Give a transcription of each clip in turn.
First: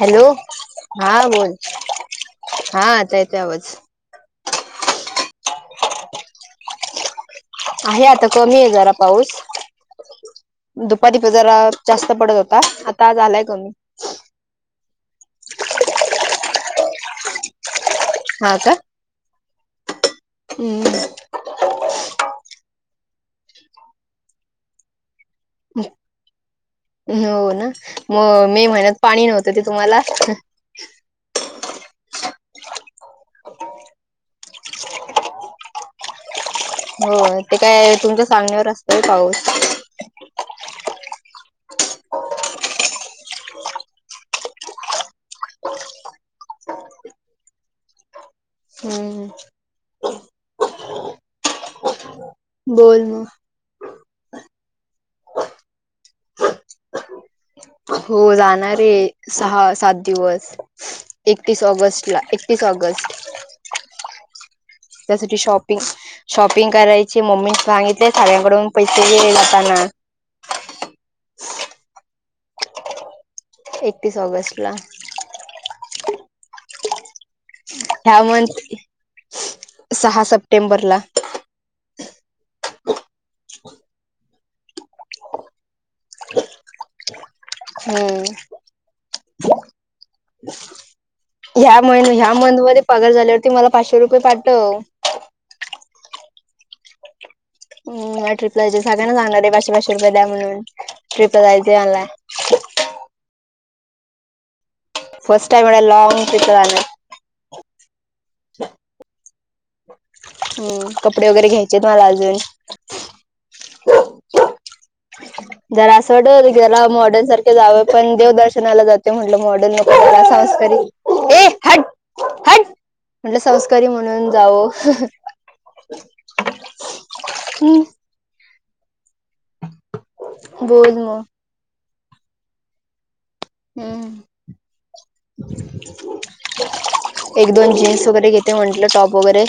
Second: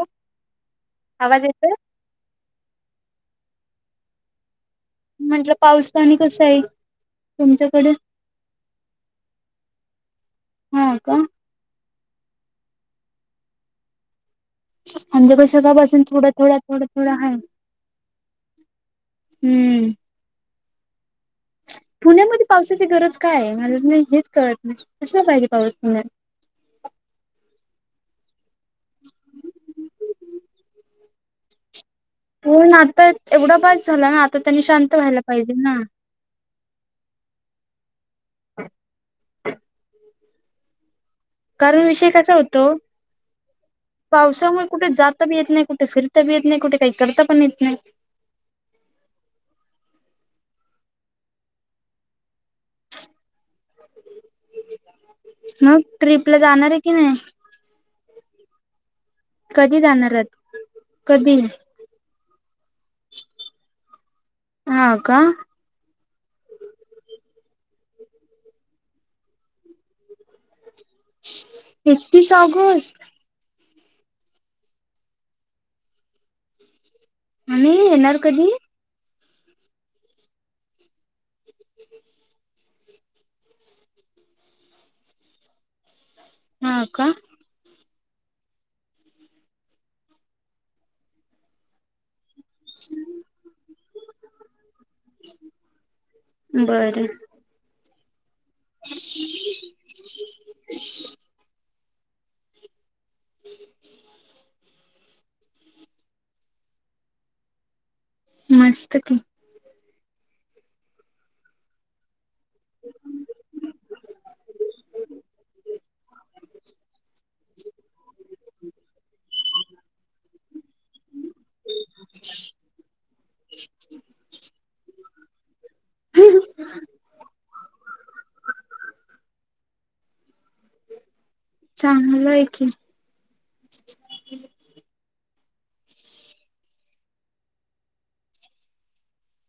Hello हा आवाज बोल येतोय? हा आता येतय आवाज. म्हणजे पाऊस पाणी कसंय? आहे आता कमी ए जरा पाऊस. हा का दुपारी ते जरा - जास्त पडत होता. आता झालाय कमी. आमच्याकडे सकाळपासून थोडा थोडा थोडा थोडा आहे. हा का? हम्म. हम्म. पुण्यामध्ये पावसाची गरज काय आहे? मला की नाही हेच कळत नाही. कशाला पाहिजे पाऊस पुण्यात? हो ना? म मे महिन्यात पाणी नव्हतं ते तुम्हाला. पण आता एवढा बास झाला ना? आता त्यानी शांत व्हायला पाहिजे ना? हो. ते काय तुमच्या सांगण्यावर असतोय होय पाऊस? कारण विषय कसा होतो? पावसामुळे कुठे जाता बी येत नाही. कुठे फिरता बी येत नाही. कुठे काही करता पण येत नाही. हम्. बोल म. मग ट्रिपला जाणार आहे की नाही? हो जाणार ए. सहा कधी सात जाणार आहेत दिवस. कधी? एकतीस ऑगस्ट ला. स ऑगस्ट. हा का त्यासाठी शॉपिंग- शॉपिंग करायची. मम्मीन सांगितलंय सगळ्यांकडून पैसे घे जाताना. एकतीस ऑगस्ट? एकतीस ऑगस्ट ला. आणि येणार ह्या कधी? मंथ [unintelligible] सहा सप्टेंबरला. हा का? हो. ह्या महिना, ह्या मंथ मध्ये पगार झाल्यावरती मला पाचशे रुपये पाठव. बरं. मला ट्रिपला जायचय. सगळ्यांना सांगालोय पाचशे पाचशे रुपये द्या म्हणून. ट्रिपला जायचय आहे मला. [unintelligible] फर्स्ट टाईम एवढ्या लाँग ट्रीपला जायलोय. मस्त की. हम्म. कपडे वगैरे घ्यायचेत मला अजून. [unintelligible] जरा असं [unintelligible] गेलाव मॉडर्न सारखे जाव. पण देव दर्शनाला जाते म्हटलं मॉडर्न न - जरा संस्कारी. [inaudible] म्हणलं संस्कारी म्हणून जाव. बोल म. चांगलय की. हम्म. एक दोन जीन्स वगैरे घेते म्हटलं. टॉप वगैरे.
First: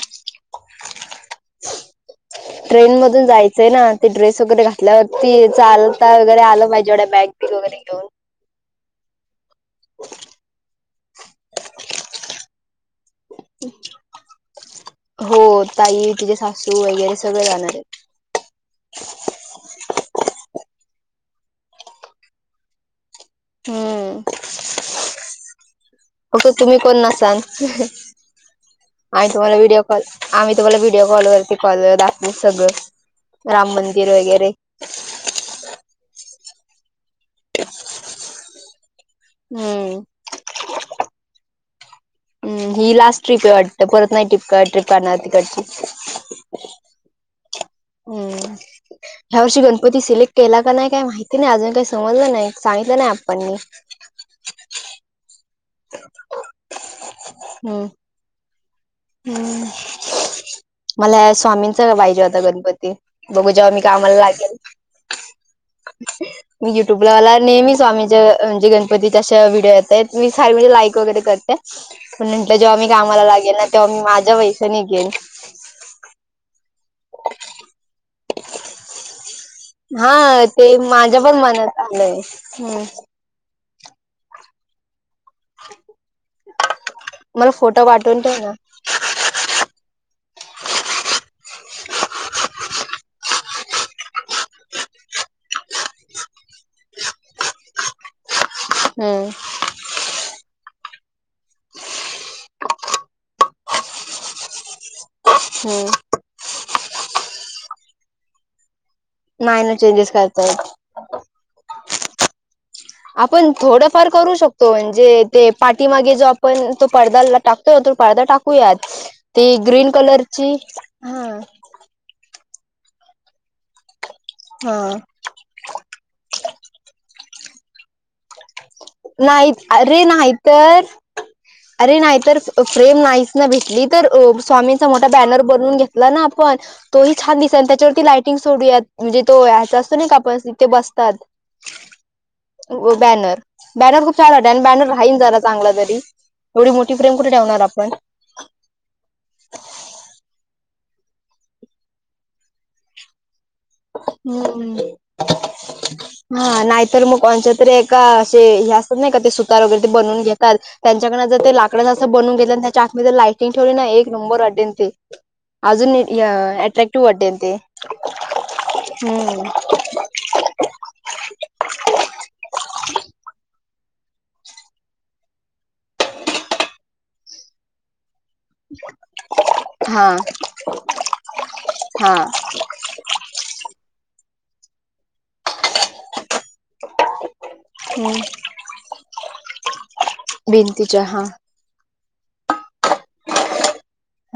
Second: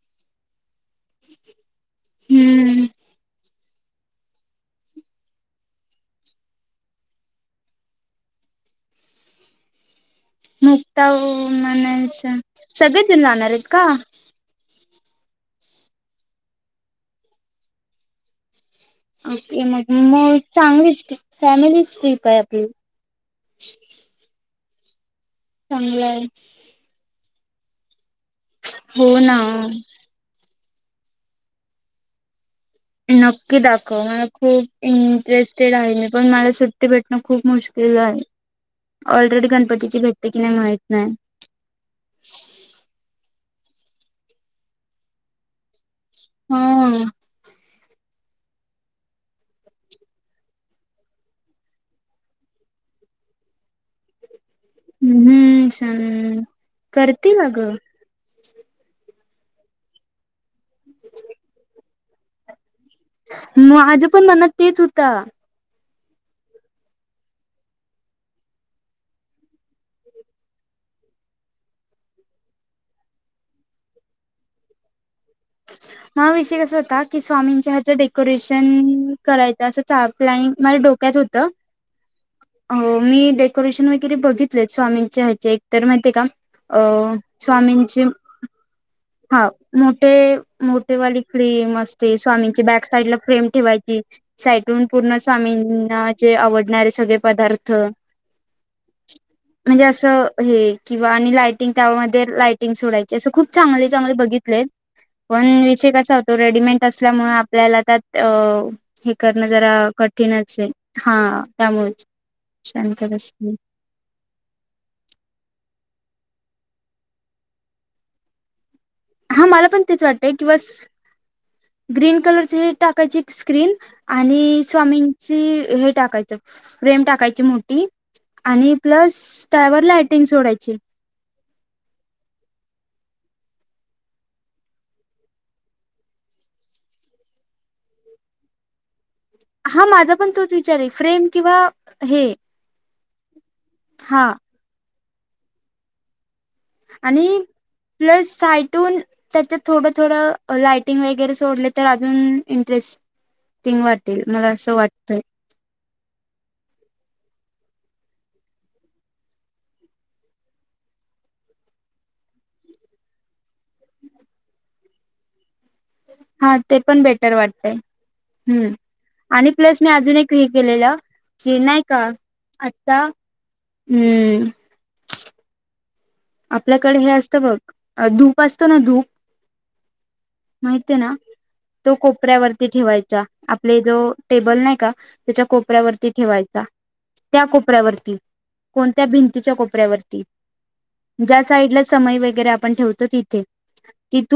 [inaudible] हम्म ट्रेन मधून जाय- हो ना. ते ड्रेस वगैरे घातल्यावरती चालता वगेरे आलं पाहिजे एवढ्या बॅग बिग वगैरे घेऊन. मुक्ता [unintelligible] सगळेच जण जाणार आहेत का? हो. ताई, तिचेे सासू वगैरे सगळे जाणार आहेत. ओके. मग मग चांगलीच फॅमिलीच ट्रिप आहे आपली. हम्म. चांगलं आहे फक्त तुम्ही कोण नसाल. हो ना तुम्हाला व्हिडिओ कॉल आम्ही तुम्हाला व्हिडिओ कॉलवरती कॉल दाखवू सगळं नक्की राम दाखव मंदिर मला वगैरे खूप इंटरेस्टेड आहे पण मला सुट्टी भेटणं खूप मुश्किल आहे. ऑलरेडी हम्म. गणपतीची भेटते की नाही माहित न्हाय. ही लास्ट ट्रीप आहे वाटतं परत नाही ट्रीप काढणार तिकडची. हम्म हम्म ह्या वर्षी गणपती सिलेक्ट केला का नाही काही माहिती नाही अजून काही समजलं नाही सांगितलं नाही आप्पांनी. हम्म करतील अगं हम्म हम्म मला स्वामींचा पाहिजे होता गणपती बघू जेव्हा मी माझं कामाला पण मनात लागेन तेच होता मी युट्यूबला मला नेहमी स्वामीच्या म्हणजे गणपतीच्या अशा व्हिडिओ येत आहेत मी फार वेळी लाईक वगैरे करते. पण म्हटलं जेव्हा मी कामाला लागेल ना तेव्हा मी माझ्या पैशाने घेईन. हा विषय कसा होता की स्वामींच्या हेच डेकोरेशन करायचं असं प्लॅनिंग माझ्या डोक्यात होतं चांगलंय हो मी डेकोरेशन वगैरे बघितलेत स्वामींचे हेत एकतर माहितिये का अ स्वामींची तर ना हां मोठे मोठेवाली फ्रेम असते स्वामींची बॅक साइड ला फ्रेम ठेवायची साईटून पूर्ण स्वामींना जे आवडणारे सगळे पदार्थ हम्म म्हणजे असं हे किंवा आणि लायटिंग त्यामध्ये लायटिंग सोडायची असं खूप चांगले त्यामध्ये बघितलेत पण विषय हम्म कसा तो रेडिमेंट असल्यामुळे आपल्याला त्यात हे करणं नाही जरा ना चेंजेस करता कठीणचं हे येत. हा त्यामुळेच शांत बसते आपण थोडंफार करू शक तो म्हणजे ते पाठीमागे जो आपण तो पडदा टाकतोय ना तो पडदा टाकूयात हा ती मला पण ग्रीन तेच वाटतंय कलरची किंवा हा ग्रीन कलरची हे टाकायची स्क्रीन आणि हा स्वामी ची हे टाकायचं फ्रेम टाकायची मोठी आणि प्लस नाही त्यावर अरे लायटिंग सोडायची. नाहीतर अरे नाही तर फ्रेम नाहीच ना भेटली तर स्वामींचा मोठा बॅनर बनवून घेतला ना आपण तोही छान दिसन आणि त्याच्यावरती लायटिंग सोडूयात म्हणजे तो ह्याचा हा असतो नाही का माझा पण आपण तोच इथे विचार आहे बसतात फ्रेम किंवा हे व बॅनर बॅनर खूप छान हा वाटन आणि बॅनर राहीन जरा चांगला तरी एवढी मोठी फ्रेम आणि कुठे ठेवणार आपण? प्लस साईट तून त्याच्यात थोडं थोडं लाइटिंग वगैरे सोडले तर अजून इंटरेस्ट हम्मम् हा नाहीतर मग कोणच्या तरी एका असे हे असतात नाही का ते सुतार वैगेरे ते बनवून घेताल. त्यांच्याकडनं जर ते लाकडच असं बनवून घेतलं त्याच्या आत मधी लायटिंग ठेवली ना एक नंबर वाटेन ते. अजून य हा ते पण अट्रॅक्टिव्ह बेटर वाटेन ते वाटतय हम्म हम्म आणि प्लस मी अजून एक हे केलेलं की नाही का आता हम्. आपल्याकडे हे असतं बघ धूप असतो ना धूप हा माहिती आहे ना तो हा कोपऱ्यावर ठेवायचा आपले जो टेबल नाही का त्याच्या कोपऱ्यावरती ठेवायचा. त्या कोपऱ्यावरती, कोणत्या भिंतीच्या कोपऱ्यावरती? भिंतच्या साइडला समई वैगेरे आपण ठेवतो तिथे,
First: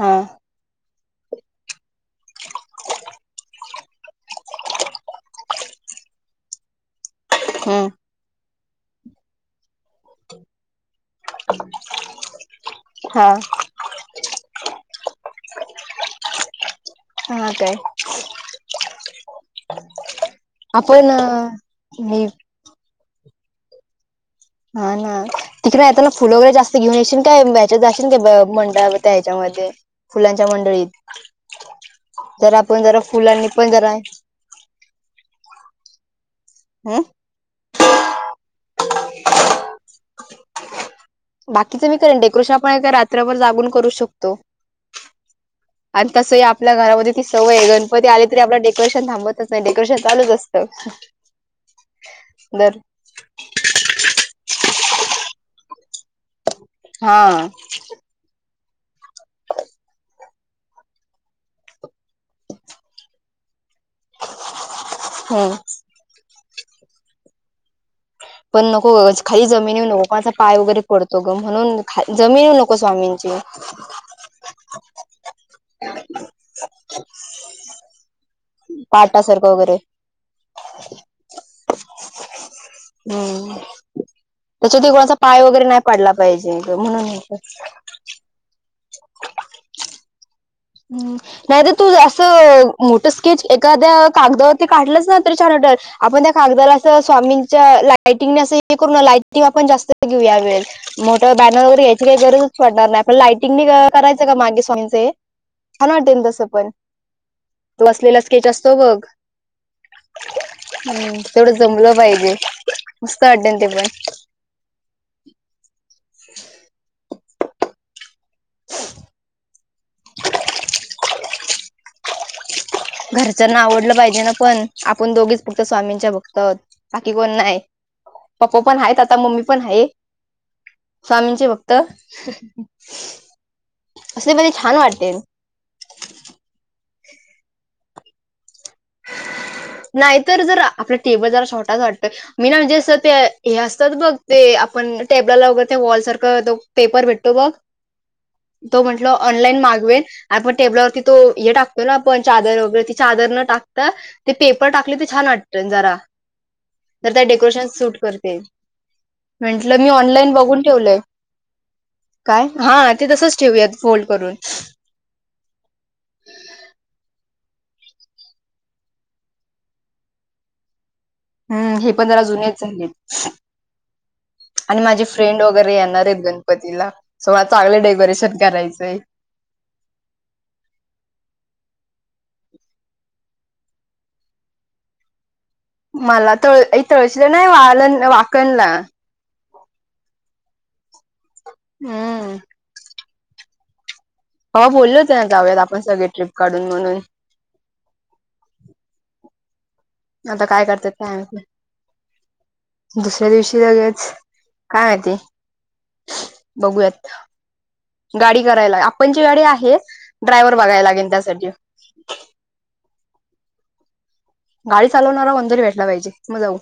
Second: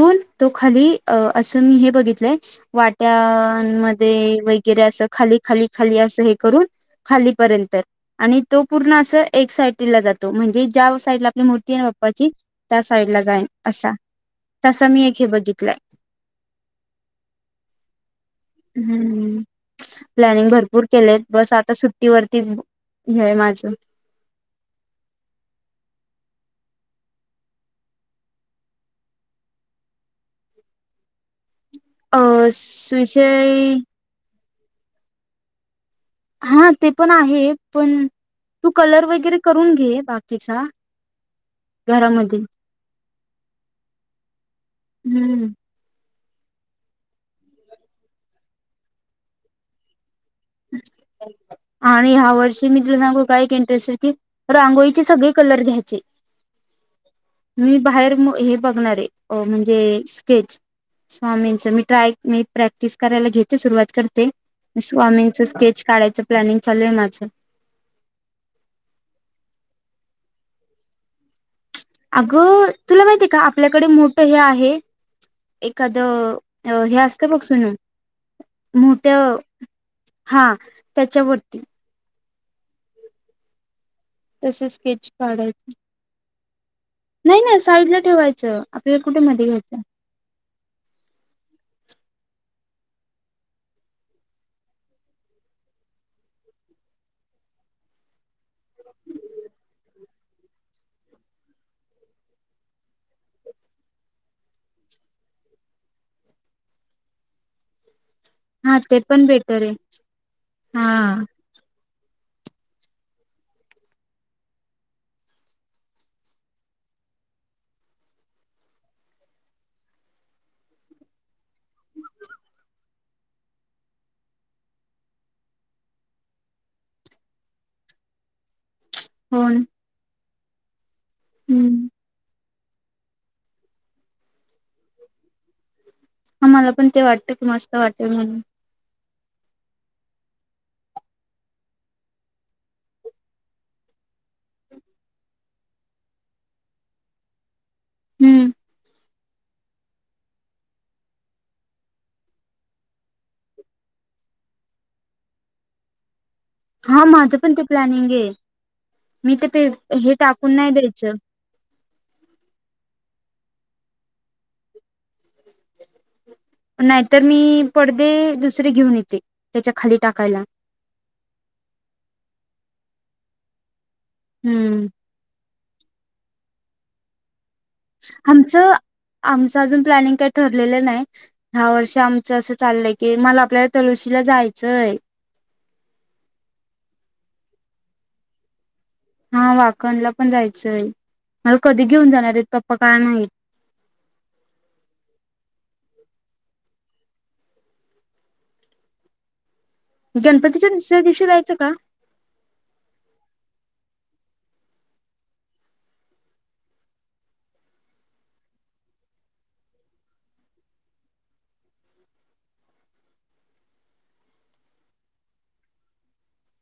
हा तो खाली असं मी हे बघितलंय वाट्यान मध्ये वगैरे अस खाली खाली खाली असं हे करून खालीपर्यंत हा आणि तो पूर्ण अस एक साइडला जातो म्हणजे ज्या साईडला आपली मु बाप्पा ची त्या साईडला जाईन हा असा तसा मी एक हे बघितलंय हा काय. हम्म. प्लॅनिंग भरपूर आपण केलय बस आता मी सुट्टीवरती हेय माझं. ह ना. तिकडे येताना फुल वगैरे जास्त घेऊन यायशील काय ह्याच्यात जायशील का मंड त्या ह्याच्यामध्ये फुलांच्या मंडळीत अ जर आपण जरा फुलांनी पण सविषय जरा हा ते हम् पण आहे पण तू कलर वगैरे करून घे बाकीचा बाकीचं मी करेन घरामध्ये डेकोरेशन आपण रात्रभर जागून करू शकतो. हम्म आणि तसंही आपल्या घरामध्ये ती सवय आहे, गणपती आली तरी आपल डेकोरेशन थांबतच नाही डेकोरेशन चालूच अस आणि ह्या वर्षी [unintelligible] दर इंटरेस्ट हे की रांगोळीचे सगळे कलर घ्याचे, हा मी बाहेर मग हे बघणारे म्हणजे स्केच स्वामींच मी ट्राय मी प्रॅक्टिस करायला घेते सुरुवात करते स्वामींचं हम्म स्केच कढायचं प्लॅनिंग चालूय हाय माझं. पण नको उगाच खाली जमिनीवर नको माझा पाय वगैरे पडतो ग म्हणून जमिनिवर अगं नको तुला माहितीय स्वामींची. का आपल्याकडे मोठं हे आहे एखादं हे असत बघ सुनू मोठ पाटासारखं वगैरे हा त्याच्यावरती हम्म तस त्याच्याती स्केच कोणाचा पाय वगैरे काढायच नाही पडला पाहिजे म्हणून साइडला ठेवायचं आपल्याला कुठे मध्ये घ्यायचं. हम्म नाही तर तू असं मोठं स्केच एखाद्या कागदावरती काढलंस ना तर छान वाटल. आपण त्या कागदाला अस स्वामींच्या लाइटिंगने असं हे करू न लाईटिंग आपण जास्त घेऊ या वेळस. मोठं बॅनर वगैरे यायची काही गरजच पडणार नाही, आपण लायटिंग करायचं का मागे स्वामींच हे? छान वाटेल तसं पण, तो बसलेला स्केच असतो हा ते बघ, पण बेटर आहे हा ह तेवढं जमलं पाहिजे मस्त वाटेल ते पण, घरच्यांना आवडलं पाहिजे ना पण आपण दोघीच फक्त स्वामींच्या भक्त आहोत बाकी कोण नाही. पप्पा पण आहेत आता मम्मी हो ना. पण आहे स्वामींचे भक्त. हम्म असे [unintelligible] छान वाटते. हा मला पण ते वाटत मस्त वाटेल म्हणून, [unintelligible] नाहीं तरं जरं आपला टेबल जरां शॉटाचं वाटतं मी ना म्हणजे असं ते हे असतांत बघं ते आपणं टेबलांला वगैरें ते वॉल सारखं पेपर भेटतो बघं हम्म तो म्हटलं ऑनलाईन मागवेल आपणं टेबलवरंती तो हे टाकतो नां आपणं चादरं वगैरें ती चादरं नं टाकं तां तरं ते पेपर टाकले तरं छांन वाटतं जरां हा तरं त्यां माझं पण ते डेकोरेशंन सूंट प्लॅनिंग आहे करते मी ते पे म्हंटल मी हे ऑनलाईन टाकून बघूंन नाही ठेवलंय द्यायचं कायं हां ते तसंच ठेवयांत फोल्ड करूंन नाहीं तरं मी पडदे दुसरे घेऊंन येते त्यांच्या खांली टाकांयला हम्मं हे पणं जरां जुने चं आणि हम्म माझे फ्रेंड वगैरें येणारं आहेतं गणपतीला सगळं चांगलं डेकोरेशन करायचंय आहे अजूंन आमचं प्लॅनिंग कायं ठरलेलं नाहीं ह्यां वर्षी आमचं असं चाललंय की मलां आपल्यांला तळुंशीला जायचंय आहे मलां तुळं तुळशीला नाहीं वां वांकणलां हां वांकणलां पणं जायचं आहे मलां कधीं घेऊंन जाणारं हम्म आहेतं पप्पां कायं माहित हांव बोले होते नां जाव्यांत आपणं सगळें ट्रीप काढूंन म्हणूंन आंता कायं गणपतीच्या करते दुसऱ्या कायं दिवशी माहित जायचं का दुसऱ्यां दिवशी लगेच कायं माहिती बघूंयात गांडी करांयला लां आपणंची गांडी आहे ड्रायव्हंर बघांयला लागेल त्यांसाठी गांडी चालवणांरा कोणं तरी भेटलां पाहिजे मगं जाऊं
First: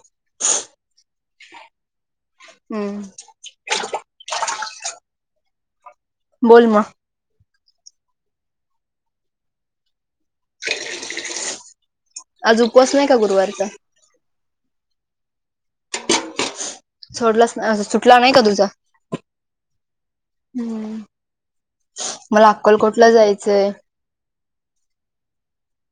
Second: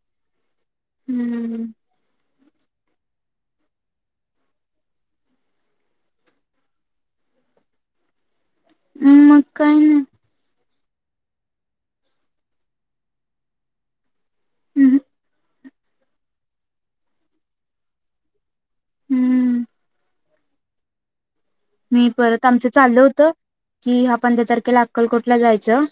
हम्म हम्मं बोलं मगं मगं कांहीं नाहीं आंज उपवांस नाहीं कां गुरुवारचां हम्म सोडलां सुटलां नाहीं कां तुझां हम्म हम्मं मी परतं आमचं चाललं होतं जायचंय. कि हां पंधरा तारखेला अक्कलकोटला जायचं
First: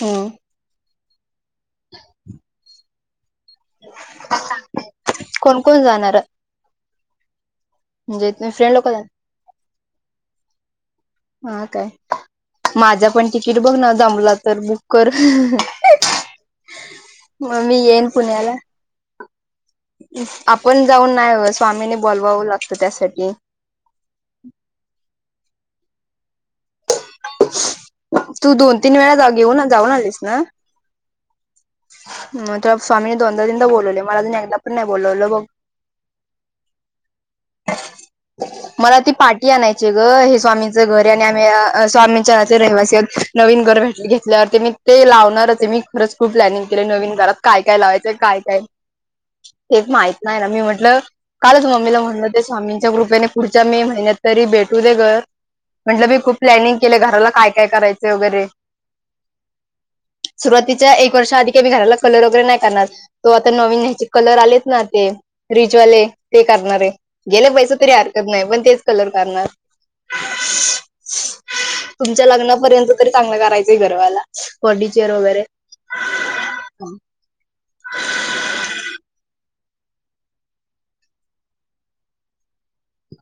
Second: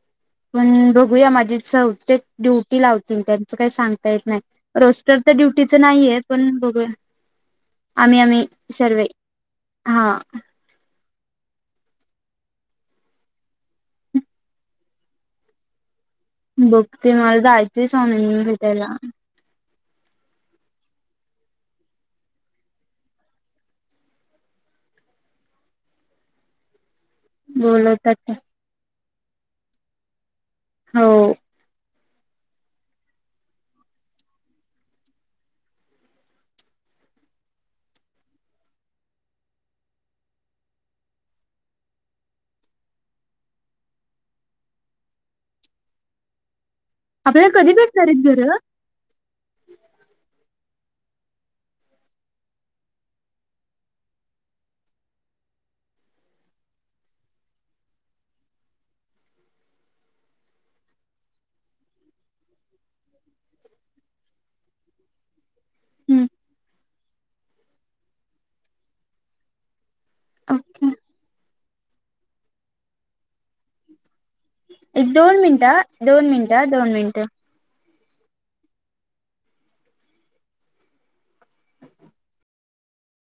हम्मं पणं बघूंयात माझी चहतेक ड्युंटी लावतील त्यांनी कांहीं सांगता येतं नाहीं रोस्टंर तरं कोण ड्युंटीच कोण जाणार नाहींये आहे? पणं बघं आम्हीं म्हणजे आम्हीं तुम्ही फ्रेंड लोक सर्वे जाणार हां हां कायं माझां पणं तिकीट बघं नां जमलं तरं बुंक करं बघते मलादं येतं येईन स्वामीनी भेटांयला आपणं जाऊंन नाहीं स्वामीनी बोलवावं लागतं त्यांसाठी बोलवतात ते तूं दोन तीनं वेळां जाऊं घेऊंन जाऊंन आलीस नां हो तरं स्वामीने दोनदां तीनदां बोलवले मलां अजूंन एकदां पणं नाहीं बोललावलं बघं [inaudible] [unintelligible] मलां ती पाठी आणांयची गं हे स्वामींचं घरं आहे आणि आम्हीं स्वामींच्या नां रहिवासी आहेतं नवीन घरं घेतल्यांवर ते मी ते लावणांरचं मी खंच खूंप प्लॅनिंग केले नवीन घरांत आपल्याला कायं कधी कायं भेटणार लावायचं आहेत कायं घरं कायं हे माहित नाहीं नां मी म्हटलं कालंच मम्मीला म्हंणे ते स्वामींच्या कृपेने पुढच्यां मे महिन्यांत तरी भेटूं दे घरं म्हटलं मी खूपचं प्लॅनिंग केले घरांला कायं कायं करायचं वगैरें सुरुवांतीच्या एक वर्षा आंधी की नाहीं घरांला कलंर वगैरें नाहीं करणारं तो नवीन ह्यांचे कलंर आलेत नां ते ते करणारे गेलं पैसे तरी हरकत नाही पण तेच कलर करढणार. ओके तुमच्या लग्नापर्यंत तरी चांगलं करायचंय गरवाला. [inaudible] एक दोन मिनिटं, दोन मिनटं, दोन मिनटं.